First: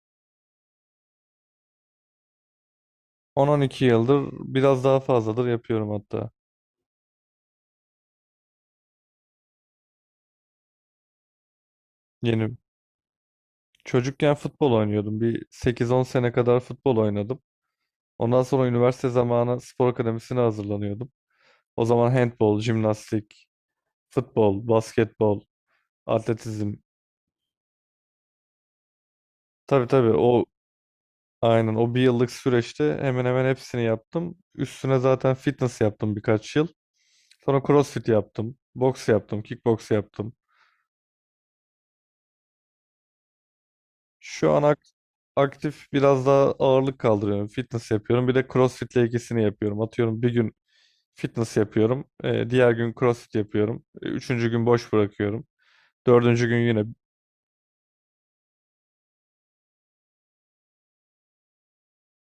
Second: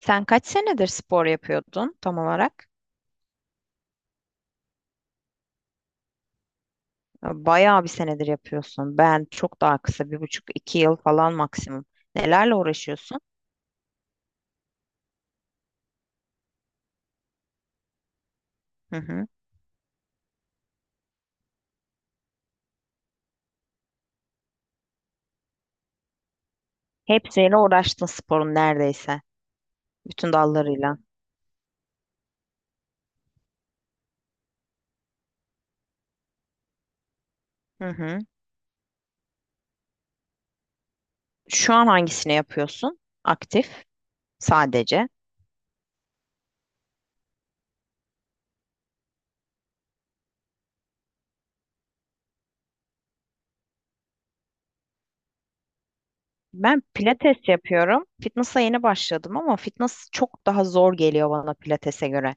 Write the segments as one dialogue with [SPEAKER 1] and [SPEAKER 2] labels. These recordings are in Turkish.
[SPEAKER 1] Sen kaç senedir spor yapıyordun tam olarak?
[SPEAKER 2] 10-12 yıldır biraz daha fazladır yapıyorum hatta.
[SPEAKER 1] Bayağı bir senedir yapıyorsun. Ben çok daha kısa, bir buçuk, iki yıl falan maksimum. Nelerle
[SPEAKER 2] Yeni
[SPEAKER 1] uğraşıyorsun?
[SPEAKER 2] Çocukken futbol oynuyordum. Bir 8-10 sene kadar futbol oynadım. Ondan sonra
[SPEAKER 1] Hı
[SPEAKER 2] üniversite
[SPEAKER 1] hı.
[SPEAKER 2] zamanı spor akademisine hazırlanıyordum. O zaman handbol, jimnastik, futbol, basketbol, atletizm.
[SPEAKER 1] Hepsiyle uğraştın sporun neredeyse.
[SPEAKER 2] Tabii tabii,
[SPEAKER 1] Bütün dallarıyla.
[SPEAKER 2] o bir yıllık süreçte hemen hemen hepsini yaptım. Üstüne zaten fitness yaptım birkaç yıl. Sonra
[SPEAKER 1] Hı
[SPEAKER 2] crossfit
[SPEAKER 1] hı.
[SPEAKER 2] yaptım, boks yaptım, kickboks yaptım.
[SPEAKER 1] Şu an hangisini yapıyorsun? Aktif
[SPEAKER 2] Şu an ak-
[SPEAKER 1] sadece.
[SPEAKER 2] Aktif biraz daha ağırlık kaldırıyorum. Fitness yapıyorum. Bir de CrossFit'le ikisini yapıyorum. Atıyorum bir gün fitness yapıyorum. Diğer gün CrossFit yapıyorum. Üçüncü gün boş bırakıyorum. Dördüncü gün
[SPEAKER 1] Ben
[SPEAKER 2] yine
[SPEAKER 1] pilates yapıyorum. Fitness'a yeni başladım ama fitness çok daha zor geliyor bana pilates'e göre.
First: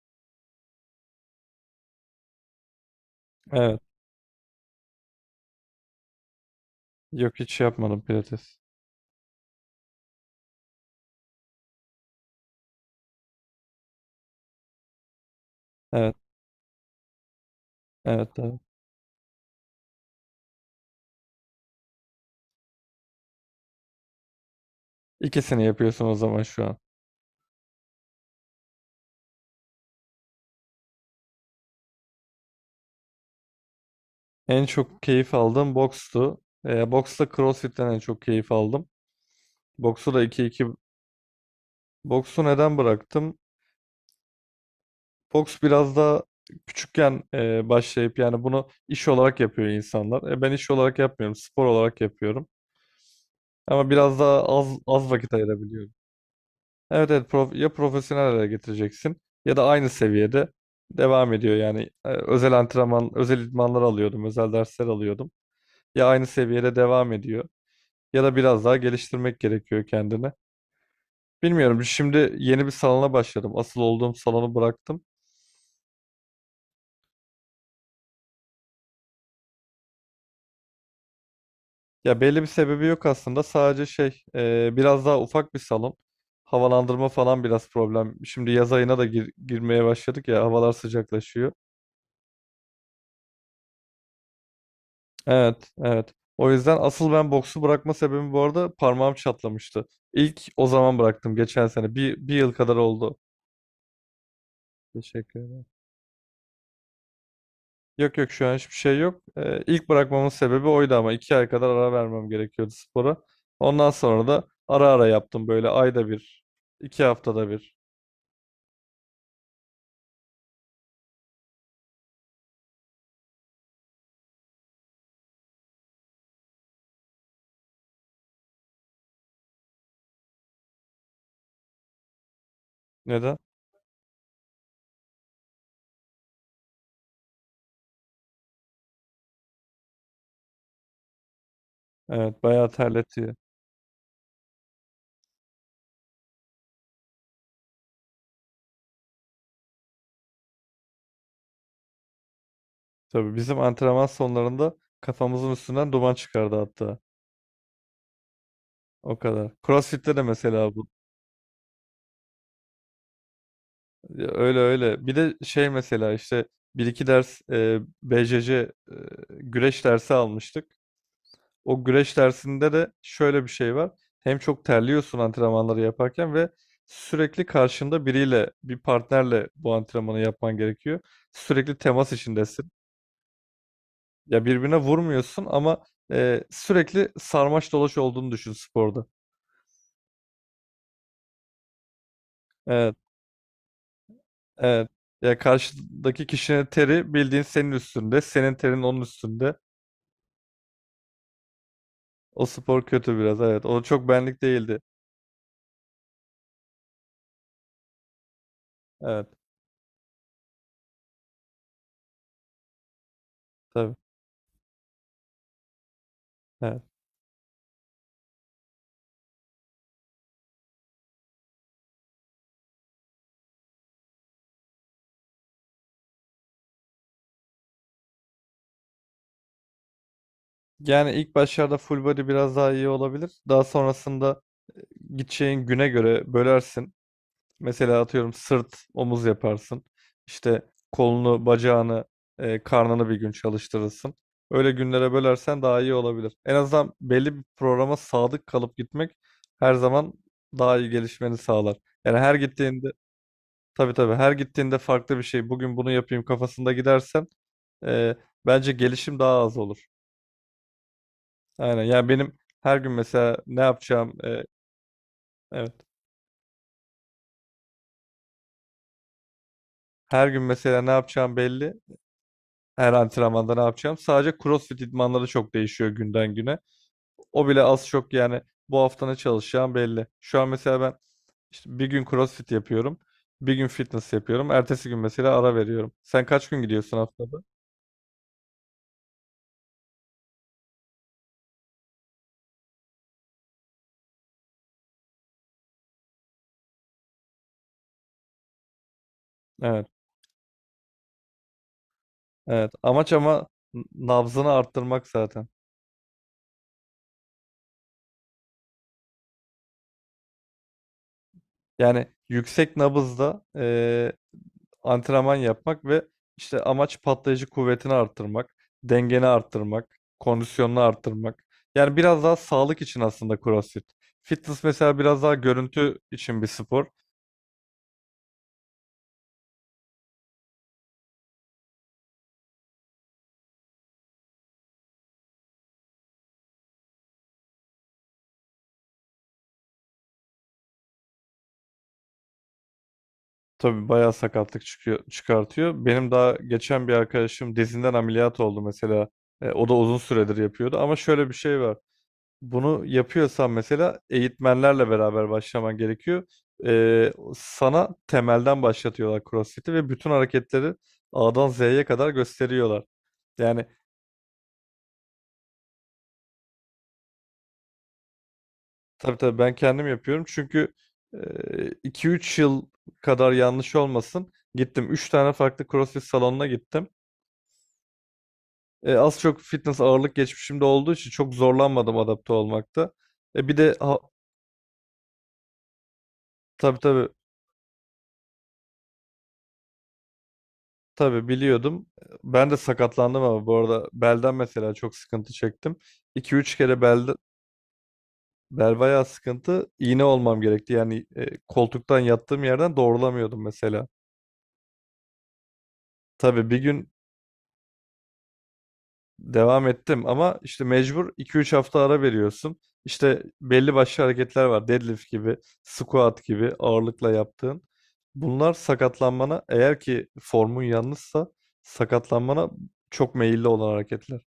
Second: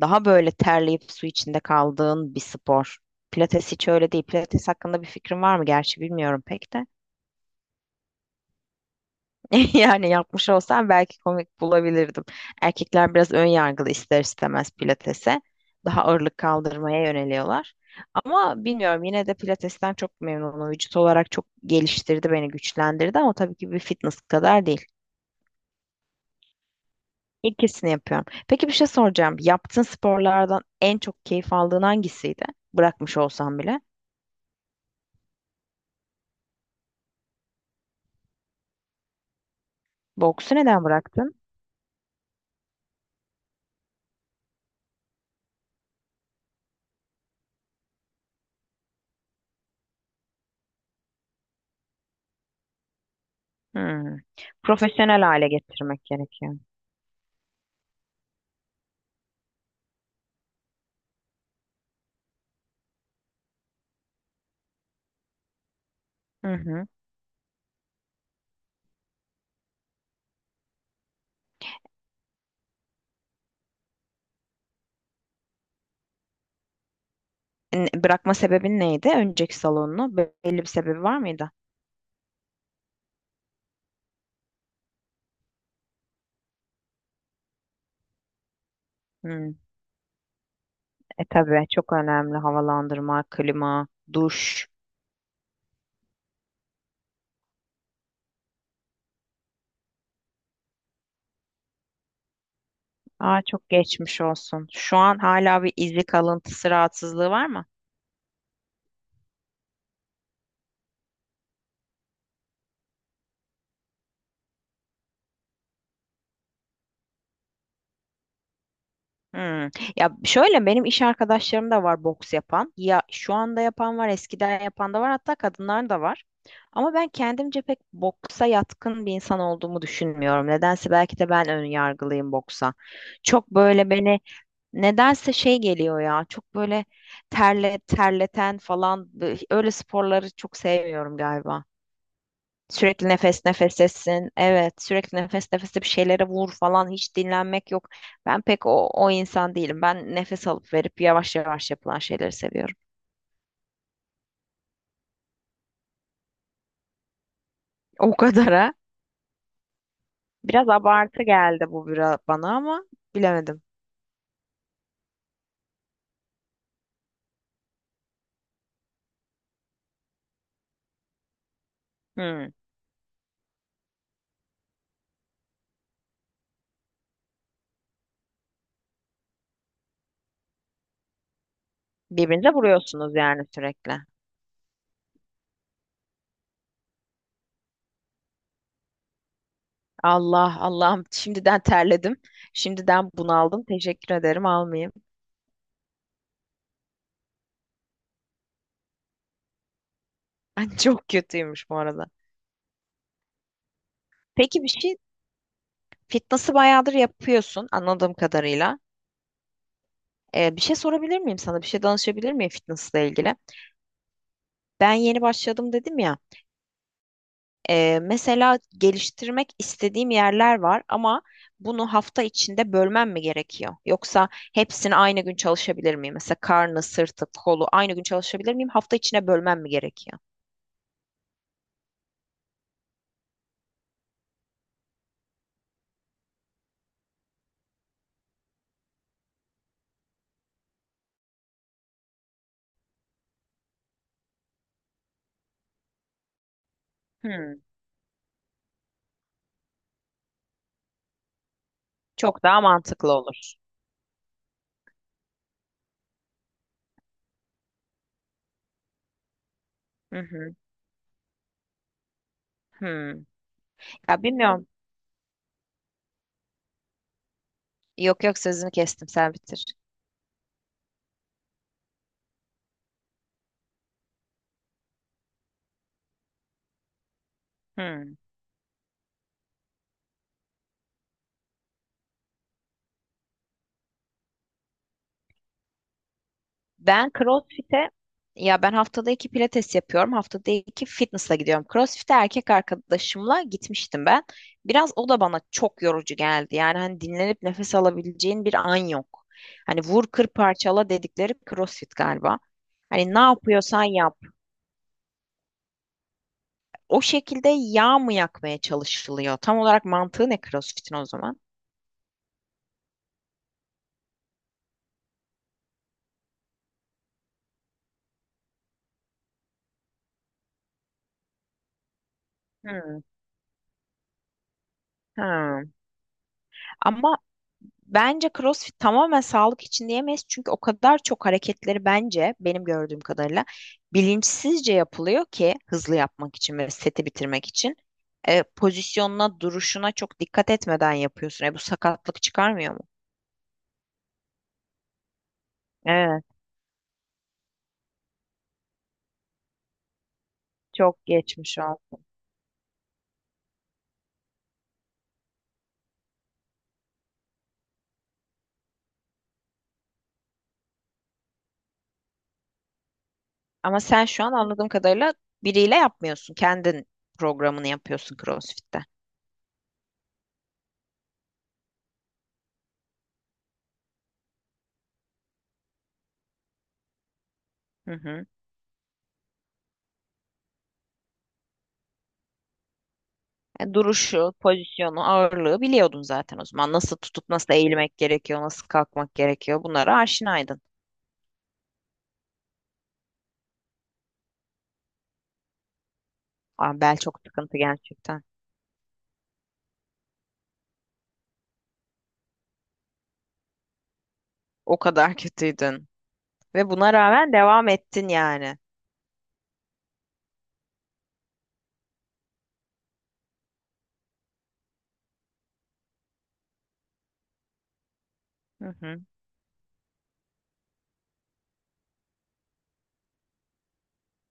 [SPEAKER 1] Daha böyle terleyip su içinde kaldığın bir spor. Pilates
[SPEAKER 2] evet.
[SPEAKER 1] hiç öyle değil. Pilates hakkında bir fikrin var mı? Gerçi bilmiyorum pek de.
[SPEAKER 2] Yok, hiç şey yapmadım pilates.
[SPEAKER 1] Yani yapmış olsam belki komik bulabilirdim. Erkekler biraz ön yargılı ister istemez pilatese. Daha
[SPEAKER 2] Evet.
[SPEAKER 1] ağırlık kaldırmaya yöneliyorlar.
[SPEAKER 2] Evet. Evet.
[SPEAKER 1] Ama bilmiyorum yine de pilatesten çok memnunum. Vücut olarak çok geliştirdi beni, güçlendirdi ama tabii ki bir fitness kadar değil.
[SPEAKER 2] İkisini yapıyorsun o zaman şu an.
[SPEAKER 1] İkisini yapıyorum. Peki bir şey soracağım. Yaptığın sporlardan en çok keyif aldığın hangisiydi? Bırakmış olsan bile.
[SPEAKER 2] En çok keyif aldığım bokstu. Boksta CrossFit'ten en çok keyif aldım. Boksu da iki
[SPEAKER 1] Boksu
[SPEAKER 2] iki,
[SPEAKER 1] neden bıraktın?
[SPEAKER 2] boksu neden bıraktım? Fox biraz daha küçükken, başlayıp yani bunu iş olarak yapıyor insanlar. Ben iş olarak yapmıyorum, spor olarak yapıyorum. Ama
[SPEAKER 1] Hmm.
[SPEAKER 2] biraz daha az az
[SPEAKER 1] Profesyonel
[SPEAKER 2] vakit
[SPEAKER 1] hale
[SPEAKER 2] ayırabiliyorum.
[SPEAKER 1] getirmek gerekiyor.
[SPEAKER 2] Evet, evet, ya profesyonel hale getireceksin ya da aynı seviyede devam ediyor yani. Özel antrenman, özel idmanlar alıyordum, özel dersler alıyordum. Ya aynı
[SPEAKER 1] Hı
[SPEAKER 2] seviyede
[SPEAKER 1] hı.
[SPEAKER 2] devam ediyor ya da biraz daha geliştirmek gerekiyor kendini. Bilmiyorum. Şimdi yeni bir salona başladım. Asıl olduğum salonu bıraktım.
[SPEAKER 1] Bırakma sebebin neydi? Önceki salonunu belli bir sebebi var mıydı?
[SPEAKER 2] Ya belli bir sebebi yok aslında. Sadece şey, biraz daha ufak bir salon. Havalandırma falan biraz problem. Şimdi yaz ayına da
[SPEAKER 1] Hmm.
[SPEAKER 2] girmeye başladık ya. Havalar
[SPEAKER 1] E
[SPEAKER 2] sıcaklaşıyor.
[SPEAKER 1] tabii çok önemli havalandırma, klima, duş.
[SPEAKER 2] Evet, evet. O yüzden asıl ben boksu bırakma sebebim, bu arada parmağım çatlamıştı. İlk o zaman bıraktım geçen sene. Bir yıl kadar oldu.
[SPEAKER 1] Aa çok geçmiş olsun. Şu an
[SPEAKER 2] Teşekkür
[SPEAKER 1] hala
[SPEAKER 2] ederim.
[SPEAKER 1] bir izi kalıntısı rahatsızlığı var mı?
[SPEAKER 2] Yok, yok, şu an hiçbir şey yok. İlk bırakmamın sebebi oydu ama 2 ay kadar ara vermem gerekiyordu spora. Ondan sonra da ara ara yaptım, böyle ayda bir, 2 haftada bir.
[SPEAKER 1] Hmm. Ya şöyle benim iş arkadaşlarım da var boks yapan. Ya şu anda yapan var, eskiden yapan da var, hatta kadınlar da var. Ama ben kendimce pek boksa yatkın bir insan olduğumu düşünmüyorum. Nedense belki de ben ön yargılıyım boksa.
[SPEAKER 2] Neden?
[SPEAKER 1] Çok böyle beni nedense şey geliyor ya. Çok böyle terleten falan öyle sporları çok sevmiyorum galiba.
[SPEAKER 2] Evet, bayağı
[SPEAKER 1] Sürekli
[SPEAKER 2] terletiyor.
[SPEAKER 1] nefes nefesesin. Evet, sürekli nefes nefese bir şeylere vur falan hiç dinlenmek yok. Ben pek o insan değilim. Ben nefes alıp verip yavaş yavaş yapılan şeyleri seviyorum.
[SPEAKER 2] Tabii bizim antrenman sonlarında kafamızın üstünden duman çıkardı hatta.
[SPEAKER 1] O kadara.
[SPEAKER 2] O kadar. CrossFit'te de
[SPEAKER 1] Biraz
[SPEAKER 2] mesela bu.
[SPEAKER 1] abartı geldi bu biraz bana ama bilemedim.
[SPEAKER 2] Ya, öyle öyle. Bir de şey mesela işte bir iki ders, BCC, güreş dersi almıştık. O güreş
[SPEAKER 1] Hmm.
[SPEAKER 2] dersinde de şöyle bir şey var. Hem çok terliyorsun antrenmanları yaparken ve sürekli karşında biriyle, bir partnerle bu antrenmanı yapman gerekiyor. Sürekli temas
[SPEAKER 1] Birbirinize
[SPEAKER 2] içindesin.
[SPEAKER 1] vuruyorsunuz yani sürekli.
[SPEAKER 2] Ya, birbirine vurmuyorsun ama sürekli sarmaş dolaş olduğunu düşün sporda.
[SPEAKER 1] Allah Allah'ım şimdiden terledim.
[SPEAKER 2] Evet,
[SPEAKER 1] Şimdiden bunaldım. Teşekkür ederim
[SPEAKER 2] evet.
[SPEAKER 1] almayayım.
[SPEAKER 2] Ya karşıdaki kişinin teri bildiğin senin üstünde, senin terin onun üstünde.
[SPEAKER 1] Ben çok kötüymüş bu arada.
[SPEAKER 2] O spor kötü biraz, evet. O çok benlik
[SPEAKER 1] Peki bir
[SPEAKER 2] değildi.
[SPEAKER 1] şey fitness'ı bayağıdır yapıyorsun anladığım kadarıyla.
[SPEAKER 2] Evet,
[SPEAKER 1] Bir şey sorabilir miyim sana? Bir şey danışabilir miyim fitnessla ilgili?
[SPEAKER 2] tabii.
[SPEAKER 1] Ben yeni başladım dedim ya.
[SPEAKER 2] Evet.
[SPEAKER 1] Mesela geliştirmek istediğim yerler var ama bunu hafta içinde bölmem mi gerekiyor? Yoksa hepsini aynı gün çalışabilir miyim? Mesela karnı, sırtı, kolu aynı gün çalışabilir miyim? Hafta içine bölmem mi gerekiyor?
[SPEAKER 2] Yani ilk başlarda full body biraz daha iyi olabilir. Daha sonrasında gideceğin güne göre bölersin. Mesela atıyorum sırt, omuz yaparsın. İşte kolunu, bacağını, karnını bir gün çalıştırırsın. Öyle günlere bölersen daha iyi olabilir. En azından belli bir
[SPEAKER 1] Hmm,
[SPEAKER 2] programa sadık kalıp gitmek her zaman daha iyi gelişmeni sağlar. Yani her
[SPEAKER 1] çok daha
[SPEAKER 2] gittiğinde
[SPEAKER 1] mantıklı olur.
[SPEAKER 2] tabii tabii, her gittiğinde farklı bir şey. Bugün bunu yapayım kafasında gidersen, e, bence gelişim daha az olur.
[SPEAKER 1] Hı hı,
[SPEAKER 2] Aynen. Yani benim her gün
[SPEAKER 1] hmm.
[SPEAKER 2] mesela ne yapacağım,
[SPEAKER 1] Ya bilmiyorum.
[SPEAKER 2] evet.
[SPEAKER 1] Yok yok sözünü kestim sen bitir.
[SPEAKER 2] Her gün mesela ne yapacağım belli. Her antrenmanda ne yapacağım. Sadece CrossFit idmanları çok değişiyor günden güne. O bile az çok
[SPEAKER 1] Hmm.
[SPEAKER 2] yani, bu hafta ne çalışacağım belli. Şu an mesela ben işte bir gün CrossFit yapıyorum. Bir gün fitness yapıyorum. Ertesi gün mesela ara veriyorum. Sen kaç gün gidiyorsun
[SPEAKER 1] Ben
[SPEAKER 2] haftada?
[SPEAKER 1] CrossFit'e ya ben haftada iki pilates yapıyorum. Haftada iki fitness'a gidiyorum. CrossFit'e erkek arkadaşımla gitmiştim ben. Biraz o da bana çok yorucu geldi. Yani hani dinlenip nefes alabileceğin bir an yok. Hani
[SPEAKER 2] Evet.
[SPEAKER 1] vur kır parçala dedikleri CrossFit galiba.
[SPEAKER 2] Evet. Amaç
[SPEAKER 1] Hani ne
[SPEAKER 2] ama
[SPEAKER 1] yapıyorsan yap.
[SPEAKER 2] nabzını arttırmak zaten.
[SPEAKER 1] O şekilde yağ mı yakmaya çalışılıyor? Tam olarak mantığı ne CrossFit'in o zaman?
[SPEAKER 2] Yani yüksek nabızda, antrenman yapmak ve işte amaç patlayıcı kuvvetini arttırmak, dengeni arttırmak, kondisyonunu arttırmak. Yani biraz daha sağlık
[SPEAKER 1] Hmm.
[SPEAKER 2] için aslında CrossFit. Fitness mesela biraz daha
[SPEAKER 1] Hmm.
[SPEAKER 2] görüntü için bir spor.
[SPEAKER 1] Ama bence CrossFit tamamen sağlık için diyemeyiz. Çünkü o kadar çok hareketleri bence benim gördüğüm kadarıyla bilinçsizce yapılıyor ki hızlı yapmak için ve seti bitirmek için. Pozisyonuna, duruşuna çok dikkat etmeden yapıyorsun. Bu sakatlık çıkarmıyor mu?
[SPEAKER 2] Tabii bayağı sakatlık çıkıyor, çıkartıyor. Benim
[SPEAKER 1] Evet,
[SPEAKER 2] daha geçen bir arkadaşım dizinden ameliyat oldu mesela. O da uzun süredir yapıyordu ama
[SPEAKER 1] çok
[SPEAKER 2] şöyle bir
[SPEAKER 1] geçmiş
[SPEAKER 2] şey
[SPEAKER 1] ol.
[SPEAKER 2] var. Bunu yapıyorsan mesela eğitmenlerle beraber başlaman gerekiyor. Sana temelden başlatıyorlar CrossFit'i ve bütün hareketleri A'dan Z'ye kadar gösteriyorlar. Yani
[SPEAKER 1] Ama sen şu an anladığım kadarıyla biriyle yapmıyorsun. Kendin programını yapıyorsun CrossFit'te.
[SPEAKER 2] tabii tabii, ben kendim yapıyorum çünkü 2-3 yıl kadar, yanlış olmasın, gittim 3 tane farklı CrossFit salonuna gittim.
[SPEAKER 1] Hı hı.
[SPEAKER 2] Az çok fitness ağırlık geçmişimde olduğu için çok zorlanmadım adapte olmakta. Bir de
[SPEAKER 1] Duruşu, pozisyonu, ağırlığı biliyordun zaten o zaman.
[SPEAKER 2] tabii
[SPEAKER 1] Nasıl
[SPEAKER 2] tabii.
[SPEAKER 1] tutup nasıl eğilmek gerekiyor, nasıl kalkmak gerekiyor bunlara aşinaydın.
[SPEAKER 2] Tabii biliyordum. Ben de sakatlandım ama bu arada belden mesela çok sıkıntı çektim. 2 üç
[SPEAKER 1] Aa,
[SPEAKER 2] kere
[SPEAKER 1] bel
[SPEAKER 2] belde,
[SPEAKER 1] çok sıkıntı gerçekten.
[SPEAKER 2] bel bayağı sıkıntı. İğne olmam gerekti. Yani, koltuktan yattığım yerden doğrulamıyordum mesela.
[SPEAKER 1] O kadar kötüydün.
[SPEAKER 2] Tabii bir
[SPEAKER 1] Ve
[SPEAKER 2] gün
[SPEAKER 1] buna rağmen devam ettin yani.
[SPEAKER 2] devam ettim ama işte mecbur 2-3 hafta ara veriyorsun. İşte belli başlı hareketler var. Deadlift gibi, squat gibi ağırlıkla yaptığın. Bunlar
[SPEAKER 1] Hı hı.
[SPEAKER 2] sakatlanmana, eğer ki formun yanlışsa sakatlanmana çok meyilli olan hareketler.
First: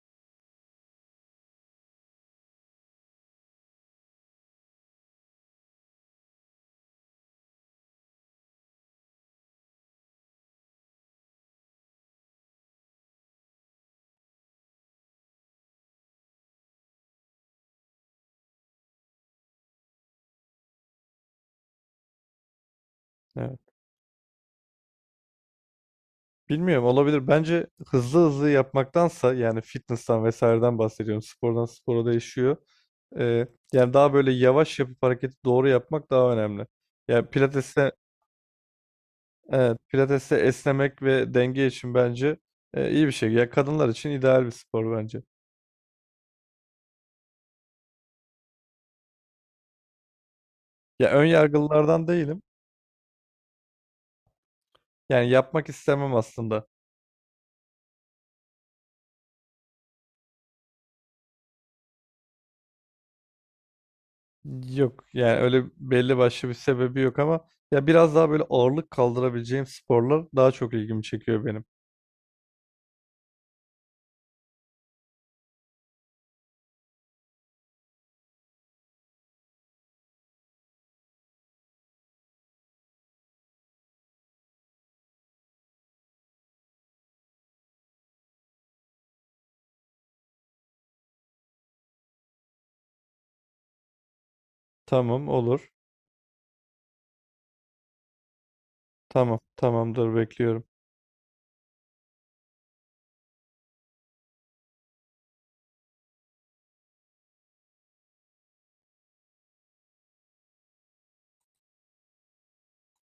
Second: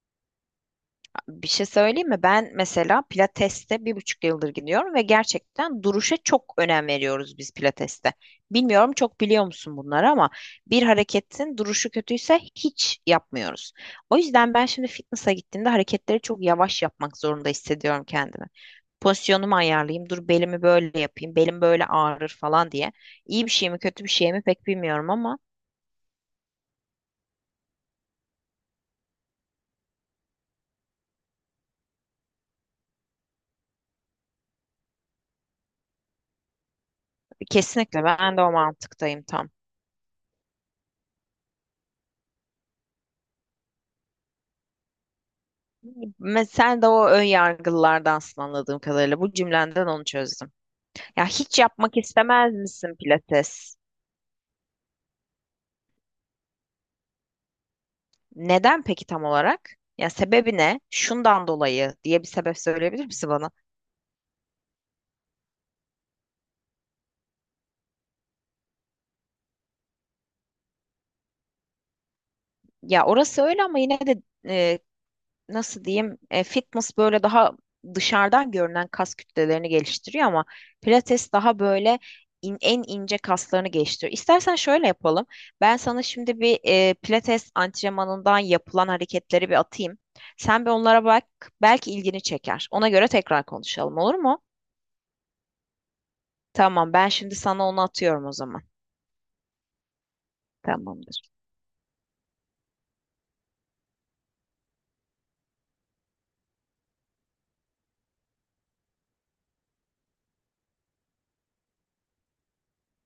[SPEAKER 1] Bir şey söyleyeyim mi? Ben mesela Pilates'te bir buçuk yıldır gidiyorum ve gerçekten duruşa çok önem veriyoruz biz Pilates'te. Bilmiyorum çok biliyor musun bunları ama bir hareketin duruşu kötüyse hiç yapmıyoruz. O yüzden ben şimdi fitness'a gittiğimde hareketleri çok yavaş yapmak zorunda hissediyorum kendimi. Pozisyonumu ayarlayayım, dur belimi böyle yapayım, belim böyle ağrır falan diye. İyi bir
[SPEAKER 2] Evet.
[SPEAKER 1] şey mi kötü bir şey mi pek bilmiyorum ama
[SPEAKER 2] Bilmiyorum, olabilir. Bence hızlı hızlı yapmaktansa, yani fitness'tan vesaireden bahsediyorum. Spordan spora değişiyor. Yani daha böyle yavaş yapıp hareketi doğru yapmak daha önemli. Yani pilates'te
[SPEAKER 1] kesinlikle ben de o mantıktayım tam.
[SPEAKER 2] evet, pilates'te esnemek ve denge için bence, iyi bir şey. Ya kadınlar için ideal bir spor bence.
[SPEAKER 1] Mesela sen de o ön yargılardansın anladığım kadarıyla. Bu cümlenden onu çözdüm.
[SPEAKER 2] Ya ön
[SPEAKER 1] Ya hiç yapmak
[SPEAKER 2] yargılılardan değilim.
[SPEAKER 1] istemez misin pilates?
[SPEAKER 2] Yani yapmak istemem aslında.
[SPEAKER 1] Neden peki tam olarak? Ya sebebi ne? Şundan dolayı diye bir sebep söyleyebilir misin bana?
[SPEAKER 2] Yok yani, öyle belli başlı bir sebebi yok ama ya biraz daha böyle ağırlık kaldırabileceğim sporlar daha çok ilgimi çekiyor benim.
[SPEAKER 1] Ya orası öyle ama yine de e, nasıl diyeyim fitness böyle daha dışarıdan görünen kas kütlelerini geliştiriyor ama pilates daha böyle en ince kaslarını geliştiriyor. İstersen şöyle yapalım. Ben sana şimdi bir pilates antrenmanından yapılan hareketleri bir atayım. Sen bir onlara bak. Belki ilgini çeker. Ona göre tekrar konuşalım olur mu?
[SPEAKER 2] Tamam, olur.
[SPEAKER 1] Tamam, ben şimdi sana onu atıyorum o zaman.
[SPEAKER 2] Tamam, tamamdır, bekliyorum.
[SPEAKER 1] Tamamdır.